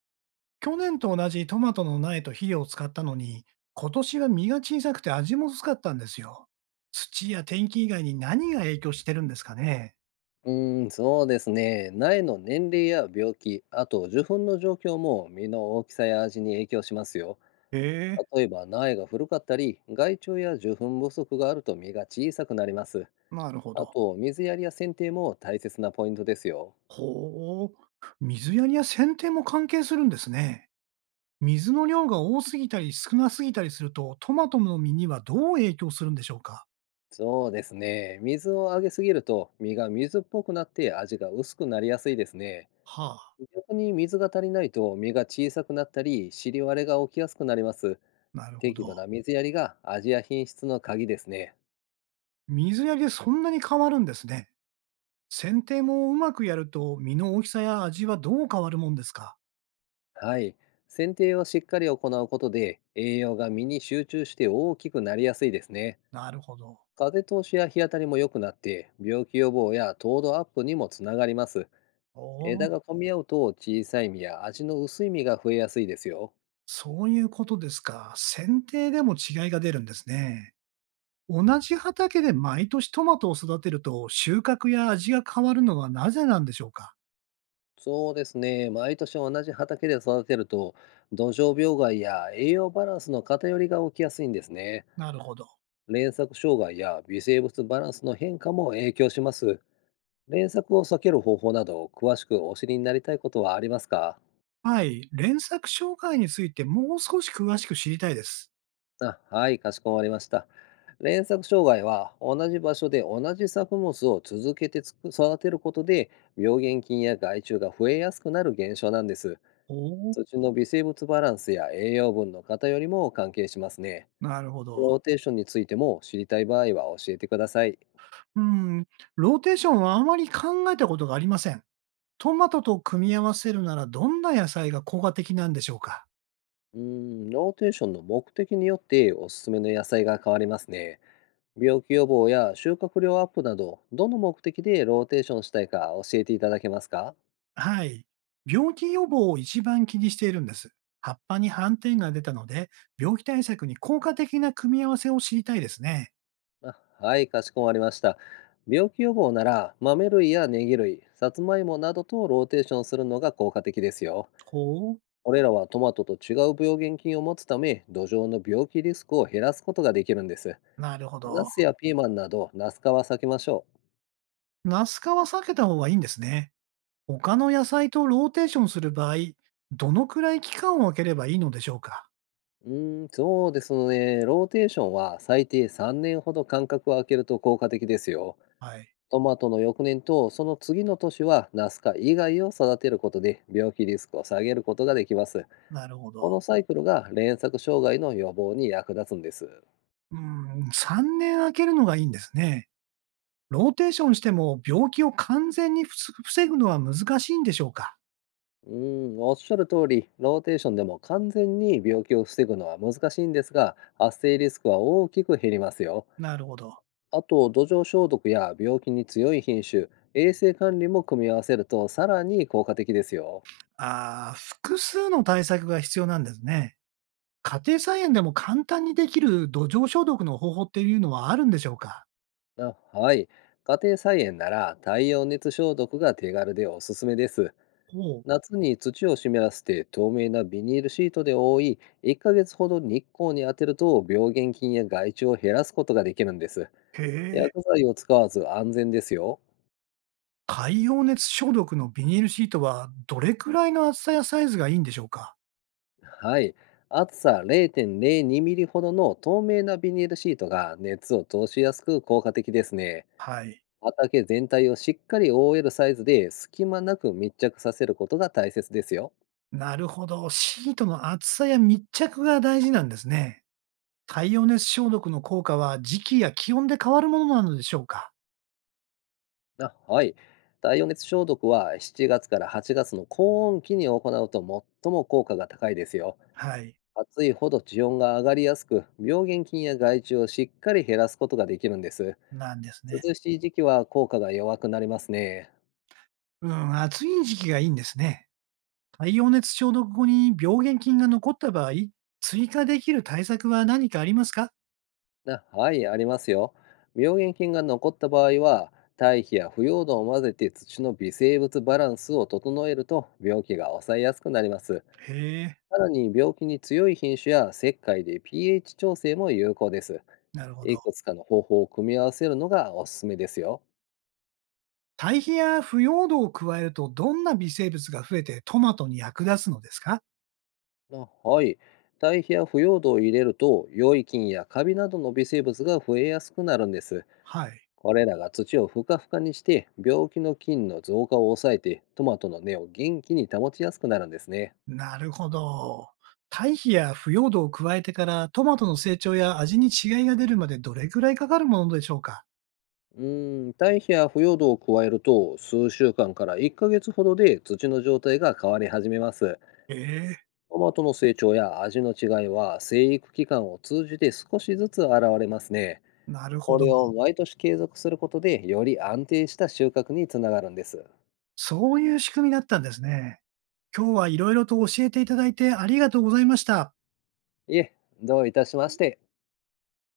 去年と同じトマトの苗と肥料を使ったのに、今年は実が小さくて味も薄かったんですよ。土や天気以外に何が影響してるんですかね？うーん、そうですね。苗の年齢や病気、あと受粉の状況も実の大きさや味に影響しますよ。へえ、例えば苗が古かったり、害虫や受粉不足があると実が小さくなります。なるほあど。と水やりや剪定も大切なポイントですよ。ほう。水やりや剪定も関係するんですね。水の量が多すぎたり少なすぎたりすると、トマトの実にはどう影響するんでしょうか？そうですね。水をあげすぎると実が水っぽくなって味が薄くなりやすいですね。はあ、逆に水が足りないと実が小さくなったり、尻割れが起きやすくなります。なるほ適ど。度な水やりが味や品質の鍵ですね。水やりでそんなに変わるんですね。剪定もうまくやると、実の大きさや味はどう変わるもんですか？はい。剪定をしっかり行うことで、栄養が実に集中して大きくなりやすいですね。なるほど。風通しや日当たりも良くなって、病気予防や糖度アップにもつながります。お枝お、が混み合うと小さい実や味の薄い実が増えやすいですよ。そういうことですか。剪定でも違いが出るんですね。同じ畑で毎年トマトを育てると収穫や味が変わるのはなぜなんでしょうか？そうですね。毎年同じ畑で育てると、土壌病害や栄養バランスの偏りが起きやすいんですね。なるほど。連作障害や微生物バランスの変化も影響します。連作を避ける方法など、詳しくお知りになりたいことはありますか？はい。連作障害についてもう少し詳しく知りたいです。あ、はい、かしこまりました。連作障害は、同じ場所で同じ作物を続けてつく育てることで、病原菌や害虫が増えやすくなる現象なんです。おお、土の微生物バランスや栄養分の偏りも関係しますね。なるほど。ローテーションについても知りたい場合は教えてください。うん。ローテーションはあまり考えたことがありません。トマトと組み合わせるならどんな野菜が効果的なんでしょうか？うーん、ローテーションの目的によっておすすめの野菜が変わりますね。病気予防や収穫量アップなど、どの目的でローテーションしたいか教えていただけますか？はい。病気予防を一番気にしているんです。葉っぱに斑点が出たので、病気対策に効果的な組み合わせを知りたいですね。あはい、かしこまりました。病気予防なら、豆類やネギ類、さつまいもなどとローテーションするのが効果的ですよ。ほう。これらはトマトと違う病原菌を持つため、土壌の病気リスクを減らすことができるんです。なるほナど。スやピーマンなど、ナス科は避けましょう。ナス科は避けた方がいいんですね。他の野菜とローテーションする場合、どのくらい期間を空ければいいのでしょうか？うーん、そうですね。ローテーションは最低3年ほど間隔を空けると効果的ですよ。はい。トマトの翌年とその次の年はナス科以外を育てることで病気リスクを下げることができます。なるほこのど。サイクルが連作障害の予防に役立つんです。うん、3年空けるのがいいんですね。ローテーションしても病気を完全に防ぐのは難しいんでしょうか？うーん、おっしゃる通り、ローテーションでも完全に病気を防ぐのは難しいんですが、発生リスクは大きく減りますよ。なるほど。あと、土壌消毒や病気に強い品種、衛生管理も組み合わせるとさらに効果的ですよ。ああ、複数の対策が必要なんですね。家庭菜園でも簡単にできる土壌消毒の方法っていうのはあるんでしょうか？あはい。家庭菜園なら太陽熱消毒が手軽でおすすめです。ほう。夏に土を湿らせて透明なビニールシートで覆い、1ヶ月ほど日光に当てると病原菌や害虫を減らすことができるんです。へえ。薬剤を使わず安全ですよ。海洋熱消毒のビニールシートはどれくらいの厚さやサイズがいいんでしょうか？はい。厚さ0.02ミリほどの透明なビニールシートが熱を通しやすく効果的ですね。はい。畑全体をしっかり覆えるサイズで隙間なく密着させることが大切ですよ。なるほど。シートの厚さや密着が大事なんですね。太陽熱消毒の効果は時期や気温で変わるものなのでしょうか？あ、はい。体温熱消毒は7月から8月の高温期に行うと最も効果が高いですよ。はい。暑いほど地温が上がりやすく、病原菌や害虫をしっかり減らすことができるんです。なんですね。涼しい時期は効果が弱くなりますね。うん、暑い時期がいいんですね。太陽熱消毒後に病原菌が残った場合、追加できる対策は何かありますか？あ、はい、ありますよ。病原菌が残った場合は、堆肥や腐葉土を混ぜて土の微生物バランスを整えると病気が抑えやすくなります。へえ、さらに病気に強い品種や石灰で pH 調整も有効です。なるほいど。くつかの方法を組み合わせるのがおすすめですよ。堆肥や腐葉土を加えるとどんな微生物が増えてトマトに役立つのですか？あはい。堆肥や腐葉土を入れると、良い菌やカビなどの微生物が増えやすくなるんです。はい。これらが土をふかふかにして、病気の菌の増加を抑えて、トマトの根を元気に保ちやすくなるんですね。なるほど。堆肥や腐葉土を加えてからトマトの成長や味に違いが出るまでどれくらいかかるものでしょうか？うーん、堆肥や腐葉土を加えると、数週間から1ヶ月ほどで土の状態が変わり始めます。へえ、トマトの成長や味の違いは、生育期間を通じて少しずつ現れますね。なるほこど。れを毎年継続することで、より安定した収穫につながるんです。そういう仕組みだったんですね。今日はいろいろと教えていただいてありがとうございました。いえ、どういたしまして。